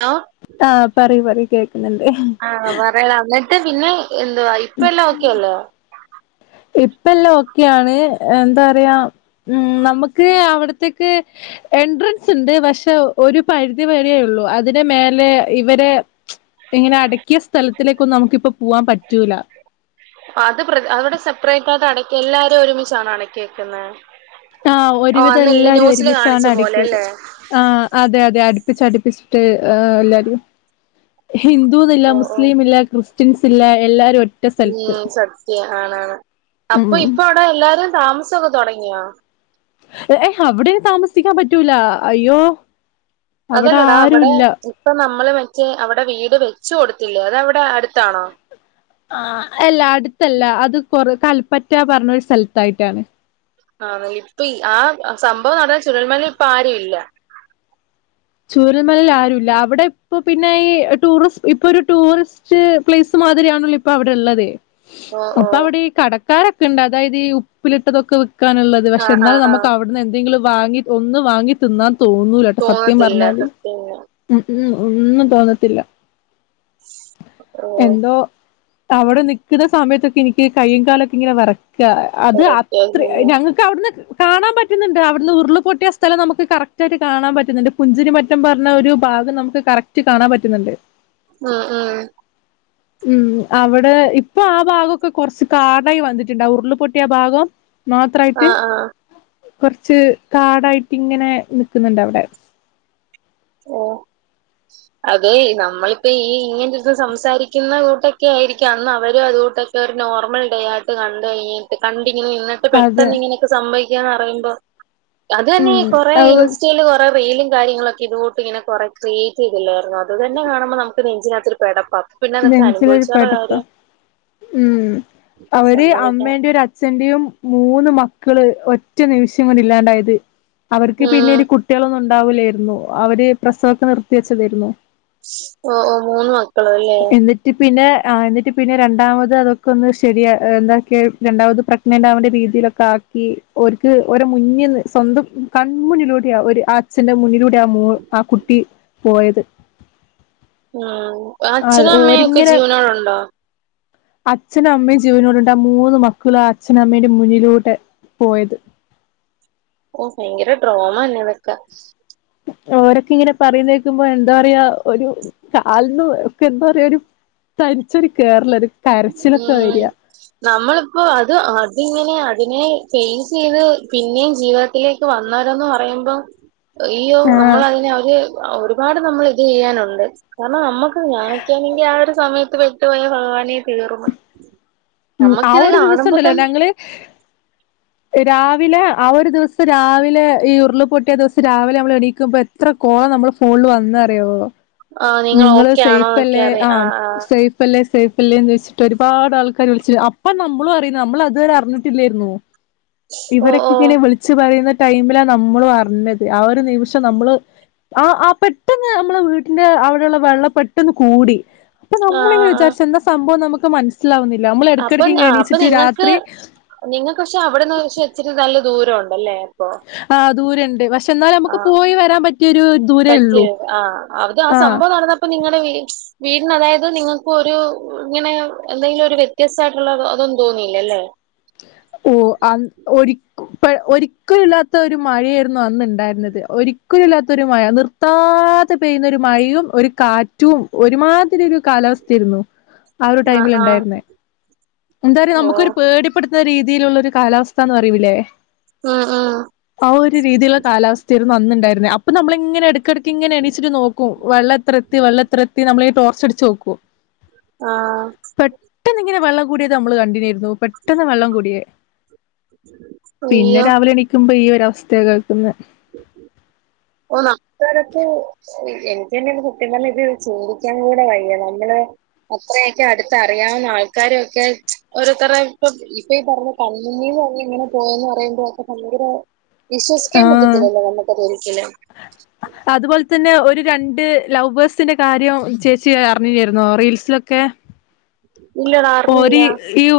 ആ ആഹ പറി പറി കേക്കുന്നുണ്ട്. ആ പറയടാ ന്നിട്ട് പിന്നെ എന്തുവാ ഇപ്പ എല്ലാം ഓക്കെയല്ലേ? ഇപ്പല്ലാം ഒക്കെയാണ്. എന്താ റയാ ഉം നമുക്ക് അവിടത്തേക്ക്. എൻട്രൻസ് ഉണ്ട് പക്ഷെ ഒരു പരിധി വരെ ഉള്ളൂ. അതിന് മേലെ ഇവരെ ഇങ്ങനെ അടക്കിയ സ്ഥലത്തിലേക്കൊന്നും നമുക്കിപ്പൊ പൂവാൻ പറ്റൂല. [unintelligible] അത് [unintelligible] അവിടെ സെപ്പറേറ്റായിട്ട് അടക്കി എല്ലാരും ഒരുമിച്ചാണ് അടക്കിക്കുന്നെ. ആഹ്, ഒരുവിധം എല്ലാരും ഒരുമിച്ചാണ് കാണിച്ച പോലെ അടുക്കിയത്. അല്ലേ ആ അതെ അതെ അടുപ്പിച്ച് അടുപ്പിച്ചിട്ട് എല്ലാരും. ഹിന്ദുന്നില്ല ഓ ഓ മുസ്ലിം ഇല്ല ക്രിസ്ത്യൻസ് ഇല്ല എല്ലാരും ഒരു ഉം സത്യ ആണാണ് അപ്പൊ ഉം ഇപ്പ അവിടെ എല്ലാരും താമസംക്കെ തുടങ്ങിയോ? ഏ അവിടെ താമസിക്കാൻ പറ്റൂല അയ്യോ അവിടെ അതല്ലടാ അവിടെ ആരുല്ല. ഇപ്പൊ നമ്മള് മറ്റേ അവിടെ വീട് വെച് കൊടുത്തില്ലേ അത്വ്ടെ അടുത്താണോ? ആ അല്ല അട്ത്തല്ല അത് കൊർ കൽപ്പറ്റ പറഞ്ഞ ഒരു സ്ഥലത്തായിട്ടാണ്. ആ ഇപ്പി ആ സംഭവം നടന്ന ചുരൽമലിൽ ഇപ്പൊ ആരും ഇല്ല. ചൂരൽമലിൽ ആരും ഇല്ല അവിടെ ഇപ്പ പിന്നെ ഈ ടൂറിസ് ഇപ്പൊ ഒരു ടൂറിസ് [unintelligible] പ്ലേസ് മാതിരി ആണല്ലോ ഇപ്പൊ അവിടെ ഉള്ളത് ഓ ഓ അപ്പൊ അവിടെ ഈ കടക്കാരൊക്കെ ഉണ്ട് അതായത് ഈ ഉപ്പിലിട്ടതൊക്കെ വെക്കാനുള്ളത് പക്ഷെ ആഹ് ന്നാലും ആഹ് നമുക്ക് ആഹ് അവിടുന്ന് എന്തെങ്കിലും വാങ്ങി ഒന്ന് വാങ്ങി തിന്നാൻ തോന്നൂലട്ടോ സത് തോന്നത്തില്ല പറഞ്ഞാല് സത്യം ഉ ഉ ഒന്നും തോന്നത്തില്ല. ഓ എന്തോ? അവിടെ നിക്ക്ണ സമയത്തൊക്കെ എനിക്ക് കയ്യും കാലൊക്കെ ഇങ്ങനെ വിറക്കുക അത് അത്ര കറക്റ്റ് ഞങ്ങ അവിടുന്ന് കാണാൻ പറ്റുന്നുണ്ട് അവിടുന്ന് ഉരുള് പൊട്ടിയ സ്ഥലം നമുക്ക് കറക്റ്റയിട്ട് കാണാൻ പറ്റുന്നുണ്ട്. കുഞ്ചിനി മറ്റം പറഞ്ഞ ഒരു ഭാഗം നമുക്ക് കറക്റ്റ് കാണാൻ പറ്റുന്നുണ്ട്. അ ആ ഉം അവിടെ ഇപ്പൊ ആ ഭാഗക്കെ കൊറച്ച് കാടായി വന്നിട്ടുണ്ട് ഉരുളിപൊട്ടിയ ആ ഭാഗം മാത്രമായിട്ട് ആഹ് ആഹ് കൊറച്ച് കാടായിട്ട് ഇങ്ങനെ നിക്കുന്നുണ്ട് അവിടെ ഓഹ് അതെ നമ്മളിപ്പ ഈ ഇങ്ങന അന്ന് അവരും അതുകൂട്ട ഇ ഒരു നോർമൽ ഡേ ആയിട്ട് കണ്ട് കഴിഞ്ഞിട്ട് കണ്ടിങ്ങനെ നിന്ന അതെ പെട്ടെന്ന് ഇങ്ങനെയൊക്കെ സംഭവിക്കാന്ന് പറയുമ്പോ അത് ഉം തന്നെഈ കൊറെേ അത് ഇൻസ്റ്റൽ കൊറെ റീലും കാര്യങ്ങളുംക്കെ ഇ ഇങ്ങനെക്കേ ക്രിയേറ്റ് ചെയ്തില്ലായിര്ന്നൊ അത് തന്നെ കാണുമ്പോ നമുക്ക് നെഞ്ചിനകത്ത് ഒരു പടപ്പാ നെഞ്ചിലൊരു പെടപ്പ ഉ അവര് സമ്മതിക്കണം അമ്മേന്റെ ഒരു അ അച്ഛന്റെയും മൂന്ന് മക്കള് ഒറ്റ നിമിഷം കൊണ്ട് ഇല്ലാണ്ടായത് അവർക്ക് ഉം പിന്നെ ഒരു കു കുട്ടികളൊന്നും ഉണ്ടാവില്ലായിരുന്നു അവര് പ്രസവക്കെ നിർത്തിവച്ചതായിരുന്നു. ഓ ഓ മൂന്ന് മ എന്നിട്ട് പിന്നെ ആ എന്നിട്ട് പിന്നെ രണ്ടാമത് അതൊക്കെ ഒന്ന് ശരിയ എന്ത രണ്ടാമത് പ്ര ണ്ടാവണ്ടേ രീതിയിലൊക്കെ ആക്കി ഓര്ക്ക് ഓരെ മുന്നിന്ന് സ്വന്തം കൺമുന്നിലൂടെ ഒരു ആ ഒരു ആ അച്ഛന്റെ മുന്നിലൂടെ ആ മോൾ ആ കുട്ടി പോയത് ആ ആ അച്ഛനും അമ്മയും ഒക്കെ ഓരിങ്ങനെ ജീവനോടെ ഉണ്ടോ? അച്ഛനും അമ്മയും ജീവനോടെണ്ട് ആ മൂന്ന് മക്കളും ആ അച്ഛനും അമ്മയുടെ മുന്നിലൂടെ പോയത് ഓ ഭയങ്കര ട്രോമ ന്നെതൊക്ക ഓരൊക്കെ ഇങ്ങനെ പറയുന്ന കേക്കുമ്പോ എന്താ പറയാ ഒരു കാലന്ന് എന്താ പറയാ ഒരു തരിച്ചൊരു കേറല ഒരു കരച്ചിലൊക്കെ വര ഉം നമ്മളിപ്പോ അത് അതിങ്ങനെ അതിനെ ഫേസ് ചെയ്ത് പിന്നെയും ജീവ യിലേക്ക് വന്നരന്ന് പറയുമ്പം ഈയോ ആഹ് നമ്മളതിനെ അവര് ഒരുപാട് നമ്മൾ ഇത് ചെയ്യാനുണ്ട്. കാരണം നമ്മുക്ക് ഞാനെക്കാണെങ്കി ആ ഒരു സമയത്ത് പെട്ടു പോയാ ഭഗവാനെ തീർന്ന് ഉം ആ നമ്മുക്കിത് ഒരു ദിവസം കാണുമ്പോ ഉണ്ടല്ലോ തനെ ഞങ്ങള് രാവിലെ ആ ഒരു ദിവസം രാവിലെ ഈ ഉരുൾ പൊട്ടിയ ദിവസ രാവിലെ നമ്മൾ എണിക്കുമ്പോ എത്ര കോള നമ്മള് ഫോണിൽ വന്ന അറിയോ ആ നിങ്ങൾ നിങ്ങള് ഓക്കെ സേഫ് ആണോന്നൊക്കെ അല്ലേ ആ അറിയാം സേ സേഫല്ലേ സേഫ് അല്ലേന്ന് ചോദിച്ചിട്ട് ഒരുപാട് ആൾക്കാര് വിളിച്ചി അപ്പൊ നമ്മള അറിയുന്ന നമ്മളതുവരെ അറിഞ്ഞിട്ടില്ലായിരുന്നു. ഓ ഇവരൊക്കെ ഓ ഇങ്ങനെ വിളിച്ചു പറയുന്ന ടൈമിലാ നമ്മള് അറിഞ്ഞത് ആ ഒരു നിമിഷം നമ്മള് ആഹ ആഹ പെട്ടെന്ന് നമ്മെളെ വീട്ടിന്റെ അവിടെയുള്ള വെള്ളം പെട്ടെന്ന് കൂടി. അപ്പൊ ആ ആ നമ്മളിങ്ങനെ ആ വിചാരിച്ച എന്താ സംഭവം നമുക്ക് മനസ്സിലാവുന്നില്ല നമ്മൾ ഇടക്കടക് ഇങ്ങനെ എണീച്ചിട്ട് രാത്രി നിങ്ങൾക്ക് പക്ഷെ അവിടെന്ന് പക്ഷെ ഇച്ചിരി നല്ല ദൂരം ഉണ്ടല്ലേ അപ്പൊ ആ ദൂരുണ്ട് പക്ഷെ എന്നാലനമുക്ക് ആ പോയി വരാൻ പറ്റിയൊരു ദൂരേ ഉള്ളു ആഹ ഇപ്പൊ നിങ്ങളെ വീട്സ് വീടിന് അതായത് നിങ്ങൾക്ക് ഒരു ഇങ്ങനെ എന്തെങ്കിലും ഒരു വ്യത്യസ്തയിട്ടുള്ള അതൊന്നും തോന്നിയില്ല അല്ലേ ഓ ആഹ ഒ ഒരിക്കല ഇല്ലാത്ത ഒരു മഴയായിരുന്നു അന്നുണ്ടായിരുന്നത് ഒരി ക്കലുല്ലാത്ത ഒരു മഴ നിർത്താതെ പെയ്യുന്ന ഒരു മഴയും ഒരു കാറ്റും ഒരുമാതിരി ഒരു കാലാവസ്ഥയിരുന്നു. [unintelligible] ആ ഒരു ടൈമിൽ ആഹ് ഉണ്ടായിരുന്നേ എന്തായും ഓഹ് നമുക്കൊരു പേടിപ്പെടുത്തുന്ന രീതിയിലുള്ള ഒരു കാലാവസ്ഥന്ന് പറയിലേ ഉം ഉം ആ ഒരു രീതിലുള്ള കാലാവസ്ഥരു ന്നുണ്ടായിരുന്നേ അപ്പൊ നമ്മളങ്ങനെ എടക്ക് എടക്ക്ട്ക്ക ഇങ്ങെ എണിച്ച്നോക്കും വെള്ളം എത്ര എത്തി വെള്ള എത്ര എത്തി നമ്മളി ടോർച്ചടിച്ച് നോക്കും. ആഹ പെട്ടെന്ന് ഇങ്ങനെ വെള്ളം കൂടിയത് നമ്മള് കണ്ടില്ലായിരുന്നു. പെട്ടെന്ന് വെള്ളം കൂടിയേ പിന്നെ അയ്യോ രാവിലെ എണീക് നിക്കുമ്പോ ഈ ഒര അവസ്ഥയ കേൾക്കന്ന് ഓ അത്തരത്തി എനിക്ക് തന്നെ കുട്ടി പറ ഇത് ചോതിക്കാൻ കൂടെ വയ്യ നമ്മള് അത്രയൊക്കെ അടുത്ത അറിയാവുന്ന ആൾക്കാരൊക്കെ ഓരോത്തര ഇപ്പ ഈ പറഞ്ഞ കണ്മുന്നീന്ന് നമ്മൾ ഇങ്ങനെ പോയന്ന് പറയുമ്പോ ഒക്കെ ഭയങ്കര വിശ്വസിക്കാൻ പറ്റത്തില്ലല്ലോ ഞമ്മക്കത് ഒരിക്കലും അതുപോൽ തന്നെ ഒരു രണ്ട് ലൗ ബേഴ്സിൻ്റെ കാര്യം ചേച്ചി അറിഞ്ഞില്ലായിരുന്നോ റീൽസിലൊക്കെ? ഇല്ലടാ അറിഞ്ഞില്ല ഓരീ യൂ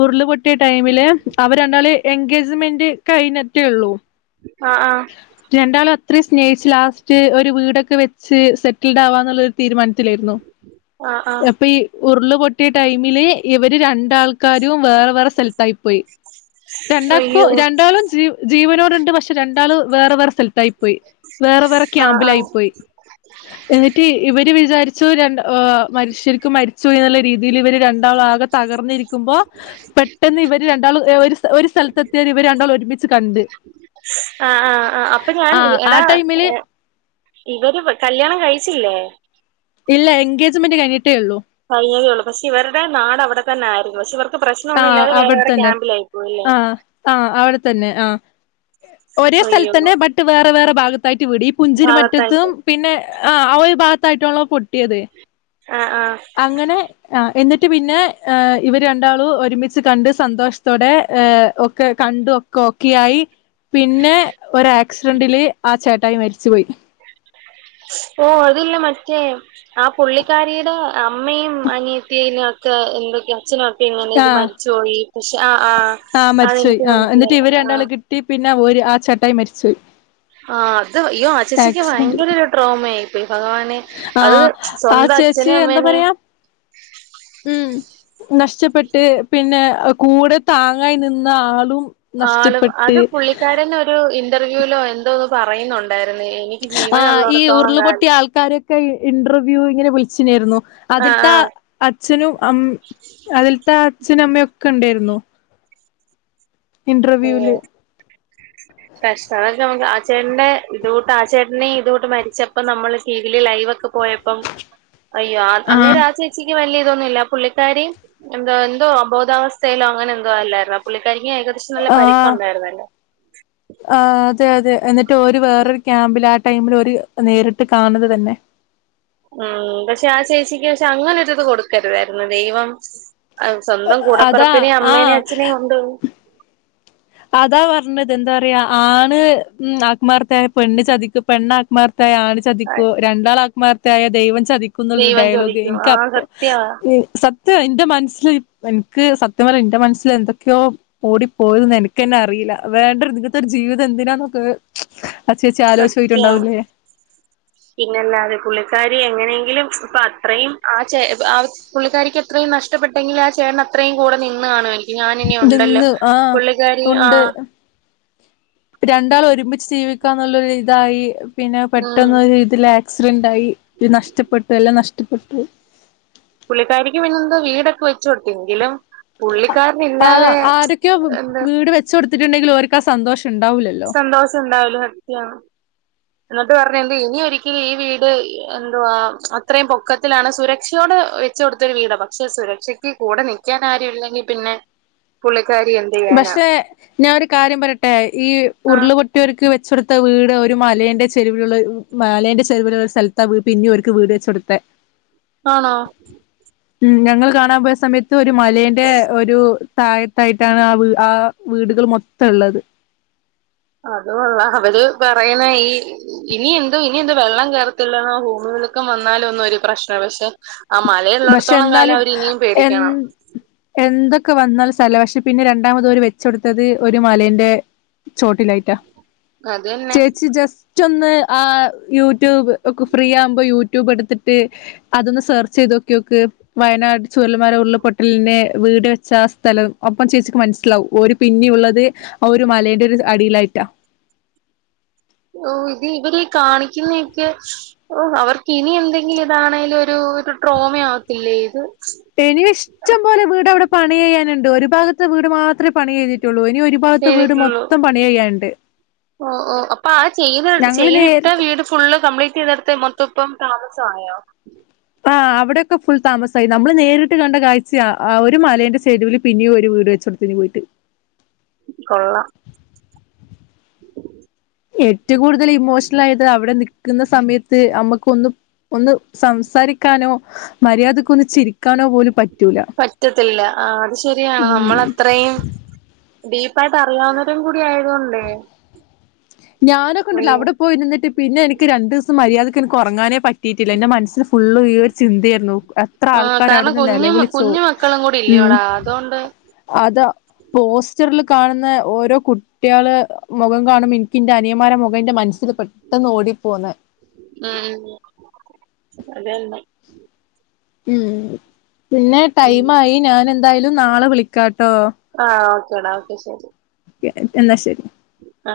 ഉരുള് പൊട്ടിയ ടൈമില്, അവര് രണ്ടാല് എൻഗേജ്മെന്റ് കഴിഞ്ഞിട്ടേള്ളു. ആഹ ആഹ രണ്ടാളും അത്രയും സ്നേഹിച്ച്. ലാസ്റ്റ് ഒരു വീടൊക്കെ വെച്ച് സെറ്റിൽഡ് ആവാ എന്നുള്ള തീരുമാനത്തിലായിരുന്നു. ആഹ് ആഹ് അപ്പൊ ഈ ഉരുള പൊട്ടി യ ടൈമില് ഇവര് രണ്ടാൾക്കാരും, വേറെ വേറെ സ്ഥലത്തായി പോയി. രണ്ടാക്കും അയ്യോ രണ്ടാളും ജീ ജീവനോടുണ്ട്. പക്ഷെ രണ്ടാള് വേറെ വേറെ സ്ഥലത്തായി പോയി. വേറെ വേറെ ആഹ് ക്യാമ്പിലായി ആഹ് പോയി. എന്നിട്ട് ഇവര് വിചാരിച്ചു, രണ്ട മരിശ് ശെരിക്കു മരിച്ചു എന്നുള്ള രീതി ഇവര് രണ്ടാള ആകെ തകർന്നിരിക്കുമ്പോ, പെട്ടെന്ന് ഇവര് രണ്ടാള് ഒര ഒരു സ്ഥലത്തെ എത്തിയര് ഇവര് രണ്ടാള് ഒരുമിച്ച് കണ്ട്. ആ ആ ആ അപ്പൊ ഞാൻ ആ ആ എടാ ടൈമില് ഇവര് കല്ല്യാണം കഴിച്ചില്ലേ? ഇല്ല എൻഗേജ്മെന്റ് കഴിഞ്ഞിട്ടേ ഉള്ളൂ. കഴഞ്ഞതേ ഉള്ളൂ. പക്ഷെ ഇവരുടെ നാട് അവിടെ തന്നെ ആയിരുന്നു. പക്ഷെ ഇവർ ആഹ അവിടെത്തന്നെ, ആഹ ആഹ അവിടെ തന്നെ ആഹ. ഒരേ അയ്യോ സ്ഥലത്തന്നെ, ബ ട്ട് വേറെ വേറെ ഭാഗത്തായിട്ട് വീട്. ഈ പുഞ്ചിന് മറ്റത്തും, ഭാഗത്തായിട്ട് പിന്നെ ആ ആ ഒരു ഭാഗത്തായിട്ടാളോ പൊട്ടിയത്. ആ ആഹ. അങ്ങനെ, ആ എന്നിട്ട് പിന്നെ ഇവര് രണ്ടാളും, ഒരുമിച്ച് കണ്ട് സന്തോഷത്തോടെ ഒക്കെ കണ്ടു കോക്കെയായി പിന്നെ, ഒരാക്സിഡന്റില് ആ ചേട്ടായി മരിച്ചു പോയി. ഓ അതില്ലേ മറ്റേ, ആ പുള്ളിക്കാരിയുടെ അമ്മയും, അനിയത്തിനേം ഒക്കെ എന്തൊക്കെയ അച്ഛനൊക്കെ, ഇങ്ങനെ ഇത് ആഹ് മരിച്ചുപോയി. പക്ഷെ ആ ആഹ്. ആഹ് മരിച്ച് പോയി. അതെനിക്ക് ആ എന്നിട്ട് മനസ്സിലായി ഇവര് രണ്ടാള് ആഹ് കിട്ടി. പിന്നെ ഒര് ആ ചേട്ടായി മരിച്ചുപോയി. ആ അത് യ്യോ ആ ചേച്ചിക്ക് ഭയങ്കര ഒരു ട്രോമ ആയി പോയി. ഭഗവാനെ, ആഹ അത് ആ സ്വന്തം ചേച്ചി അച്ഛനേം എന്താ അമ്മേനേം പറയാ. ഉം നഷ്ടപ്പെട്ട് പിന്നെ കൂടെ താങ്ങായി നിന്ന ആളും, ആളും അത് നഷ്ടപ്പെട്ട് പുള്ളിക്കാരൻ ഒരു ഇന്റർവ്യൂലോ എന്തോന്ന് പറയുന്നുണ്ടായിരുന്നു. എനി ആ ഈ ഉരുള്പൊട്ടിയ ആൾക്കാരെ ക്കെ ഇന്റർവ്യൂ ഇങ്ങനെ വിളിചിനേയിരുന്നു. ആ അതിൽത്ത ആ അച്ഛനും അമ് അതിലത്ത അച്ഛനും അമ്മയൊക്കെ ഉണ്ടയിരുന്നു. [unintelligible] [unintelligible] ആ ചേട്ടനെ ഇതൊട്ട് ആ ചേട്ടനെ ഇതോട്ട് മരിച്ചപ്പോം നമ്മള് ടി വില് ലൈവ് ഒക്കെ പൊ വ് പോയപ്പം അയ്യോ ആഹ് അന്നേരാ ചേച്ചിക്ക് വലിയ ഇതൊന്നുമില്ല. പുള്ളി ക്കാരി എന്തോ എന്തോ അബോധാവസ്ഥയിലോ അങ്ങനെ എന്തോ അല്ലാരുന്നോ. പുള്ളിക്കാരിക്ക്‌ ഏകദേശം, നല്ല പരിക്കുണ്ടായിരുന്നല്ലോ. ആ അതെ അതെ എന്നിട്ട് ഒരു വേറൊരു ക്യാമ്പിൽ ആ ടൈമില് ഒര് നേരിട്ട് കാണുന്നത് തന്നെ. ഉം പക്ഷെ ആ ചേച്ചിക്ക് പക്ഷെ അങ്ങനൊരിത് കൊടുക്കരുതായിരുന്നു ദൈവം. സ്വന്തം അതാ കൂടപ്പറപ്പിനേം അമ്മേനേം ആഹ് അച്ഛനേം കൊണ്ട്, അതാ പറഞ്ഞത്. എന്താ പറയാ ആണ് ആത്മാർത്ഥയ പെണ്ണ് ചതിക്കും. പെണ്ണ ആത്മാർത്ഥയായ ആണ്, ആ, ചതിക്കും. രണ്ടാള് ആത്മാർത്ഥയായ ദൈവം ചതിക്കും. എന്നുള്ളരു ദൈവം ഡയലോഗ് ചോദിക്കും ആ എനിക്ക്പ്പ സത്യവാ സത്യ എന്റെ മനസ്സില് എനിക്ക് സത്യം പറഞാ എന്റെ മനസ്സില് എന്തൊക്കെയോ ഓടിപ്പോയിന്ന എനിക്ക്. പിന്നെ അറിയില്ല. വേണ്ട ഒരു നിങ്ങത്തെ ഒരു ജീവിത എന്തിനാ നമുക്ക്. സത്യം. പിന്നെല്ലാതെ പുള്ളിക്കാരി എങ്ങനെങ്കിലും ഇപ്പൊ അത്രയും, ആ ചേ ആ പുള്ളിക്കാരിക്ക് അത്രയും നഷ്ടപ്പെട്ടെങ്കിലും, ആ ചേട്ടൻ അത്രയും കൂടെ നിന്ന് കാണുവമായിരിക്കും. ഞാനിനി ഉണ്ടല്ലോ ഇതെന്ന് ആഹ് പുള്ളിക്കാരി ആ ഉണ്ട് രണ്ടാൾ ഒരുമിച്ച് ജീവിക്കാന്നുള്ളൊ ഇതായി പിന്നെ ഉം പെട്ടെന്ന് ഇതിലാ ആക്സിഡന്റ് ആയി നഷ്ടപ്പെട്ടു എല്ലാം നഷ്ടപ്പെട്ടു പുള്ളിക്കാരിക്ക് പിന്നെന്തോ വീടൊക്കെ വെച്ചു കൊടുത്തിങ്കിലും ആ ആരൊക്കെ എന്ത് വീട് വെച്ച് കൊടുത്തിട്ടുണ്ടെങ്കിലും ഓര്ക്ക് ആ സന്തോഷം ഉണ്ടാവൂലല്ലോ സന്തോഷം ഉണ്ടാവുല്ല സത്യാണ്. എന്നിട്ട് പറഞ്ഞ ഇനി ഒരിക്കലും ഈ വീട് എന്തുവാ അത്രയും പൊക്കത്തിലാണ് സുരക്ഷയോടെ കൊടുത്തരു വീടാ പക്ഷെ സുരക്ഷക്ക് കൂടെ നിക്കാൻ ആരു ല്ലെങ്കി പിന്നെ പുള്ളിക്കാരി എ പക്ഷെ ഞാനൊരു കാര്യം പറയട്ടെ ഈ ആ ഉരുളപൊ മറ്റർക്ക് വെച്ചെടുത്ത വീട് ഒരു മലേന്റെ ചെരുവിലുള്ള മലേന്റെ ചെരുവിലുള്ള സ്ഥലത് പിന്നെ ഓർക്ക് വീട് വെച് കൊടുത്ത ആണോ ഉം ഞങ്ങള് കാണാ പോയ സമയത്ത് ഒരു മലെന്റെ ഒരു തഴത്തായിട്ട് ട്ടാണ് ആ ആ വീടുകൾ മൊത്തം ള്ളത് അതുകൊള്ള അവര് പറയണ ഈ ഇനി എന്ത്‌ ഇനി എന്ത്‌ വെള്ളം കേർ [unintelligible] ഭൂമിലുക്കം വന്നാലും ഒന്നും ഒരു പ്രശ്ന പക്ഷെ [inaudible] ആ പക്ഷെ മലയള്ളിടത്തോളം കാലം എന്നാലും അവര് ഇനിയും എ പേടിക്കണം എന്തൊക്കെ വന്നാൽ സ്ഥല പക്ഷെ പിന്നെ രണ്ടാമത് ഒരു വെച്ച കൊടുത്തത് ഒരു മലന്റെ ചോട്ടിലായിട്ടാ അത് തന്നെ ചേച്ചി ജസ്റ്റ് റ്റൊന്ന് ആ യൂട്യൂബ് ഒക്കെ ഫ്രീ ആവുമ്പോ യൂട്യൂബ് എടുത്തിട്ട് അതൊന്ന് സെർച്ച്യ്ത് നോക്കിയോക്ക് വയനാട് ചുവലന്മാരെ ഉള്ളപൊട്ടലിനെ വീട് വെച്ച സ്ഥലം ഒപ്പം ചേച്ചിക്ക് മനസ്സിലാവും ഒരു പിന്നെയ ഉള്ളത് ആ ഒരു മലയുടെ ഒരു അടിയിലായിട്ടാ ഓ ഇത് ഇവര് കാണിക്കുന്നൊക്കെ ഓ അവർക്ക്നി എന്തെങ്കിലും ഇതാണെലും ഒരു ഒരു ട്രോമ ആവത്തില്ലേ ഇത് എനി ഇഷ്ടംപോലെ വീട് അവിടെ പണി കയ്യാനുണ്ട് ഒരു ഭാഗത്തെ വീട് മാത്രെ പണി കയിഞ്ഞിട്ടുള്ളൂ ഇനി ഒരു ഭാഗത്തെ വീട് ചെയ്തിട്ടുള്ളൂ മൊത്തം പണി ചെയ്യാനുണ്ട് ഓ ഓ അപ്പൊ ആ ചെയ്ത ഞങ്ങള് ചെയ്തിട്ട നേരിട്ട് വീട് ഫുള്ള് കംപ്ലീറ്റ് യ്തടുത്ത് മൊത്തം ഇപ്പം താമസായോ ആഹ് അവിടെയക്കെ ഫുൾ താമസായി നമ്മൾ നേരിട്ട് കണ്ട കാഴ്ച ഒരു മലേന്റെ ചെരുവിൽ പിന്നെയും ഒരു വീട് വെച്ചു കൊടു പിന്നെ വീട്ടില് കൊള്ളാം ഏറ്റവും കൂടുതൽ ഇമോഷണൽ ആയത് അവിടെ നിക്കുന്ന സമയത്ത് മ്മക്ക് ഒന്ന് ഒന്ന് സംസാരിക്കാനോ മര്യാദക്കൊന്ന് ചിരിക്കാനോ പോലും പറ്റൂല പറ്റത്തില്ല ആ ഡീപായിട്ട് അറിയാവുന്നരം കൂടി ആയതോണ്ടേ ഞാനൊക്കെണ്ടല്ലോ അവിടെ പോയി നിന്നിട്ട് പിന്നെ എനിക്ക് രണ്ട് ദിസം മര്യാദയ്ക്ക് എനിക്ക് ഉറങ്ങാനേ പ കിട്ടിട്ടില്ല ന്റെ മനസ്സിൽ ഫുള്ള് ഈ ഒരു ചിന്തയായിരുന്നു അത്ര ആ ആൾക്കാര കാരണം അവിടെന്ന് കുഞ്ഞു നെലവിളിചു കുഞ്ഞു മക്കളും കൂടി ഉം ഇല്ലയോടാ അതുകൊണ്ട് അത പോസ്റ്ററിൽ കാണുന്ന ഓരോ കുട്ടിയള് മുഖം കാണുമ്പ ഇൻ ന്റെ അനിയമാരെ മുഖന്റെ മനസ്സിൽ പെട്ടന്ന് ഓടിപ്പോന്ന് ഉം അതെന്നെ ഉം പിന്നെ ഉം ടൈംആയി ഞാൻ എന്തായാലും നാളെ വിളിക്കാട്ടോ. ആഹ് ഓക്കെടാ ഓക്കെ ശരി. എന്ന ശരി. ആ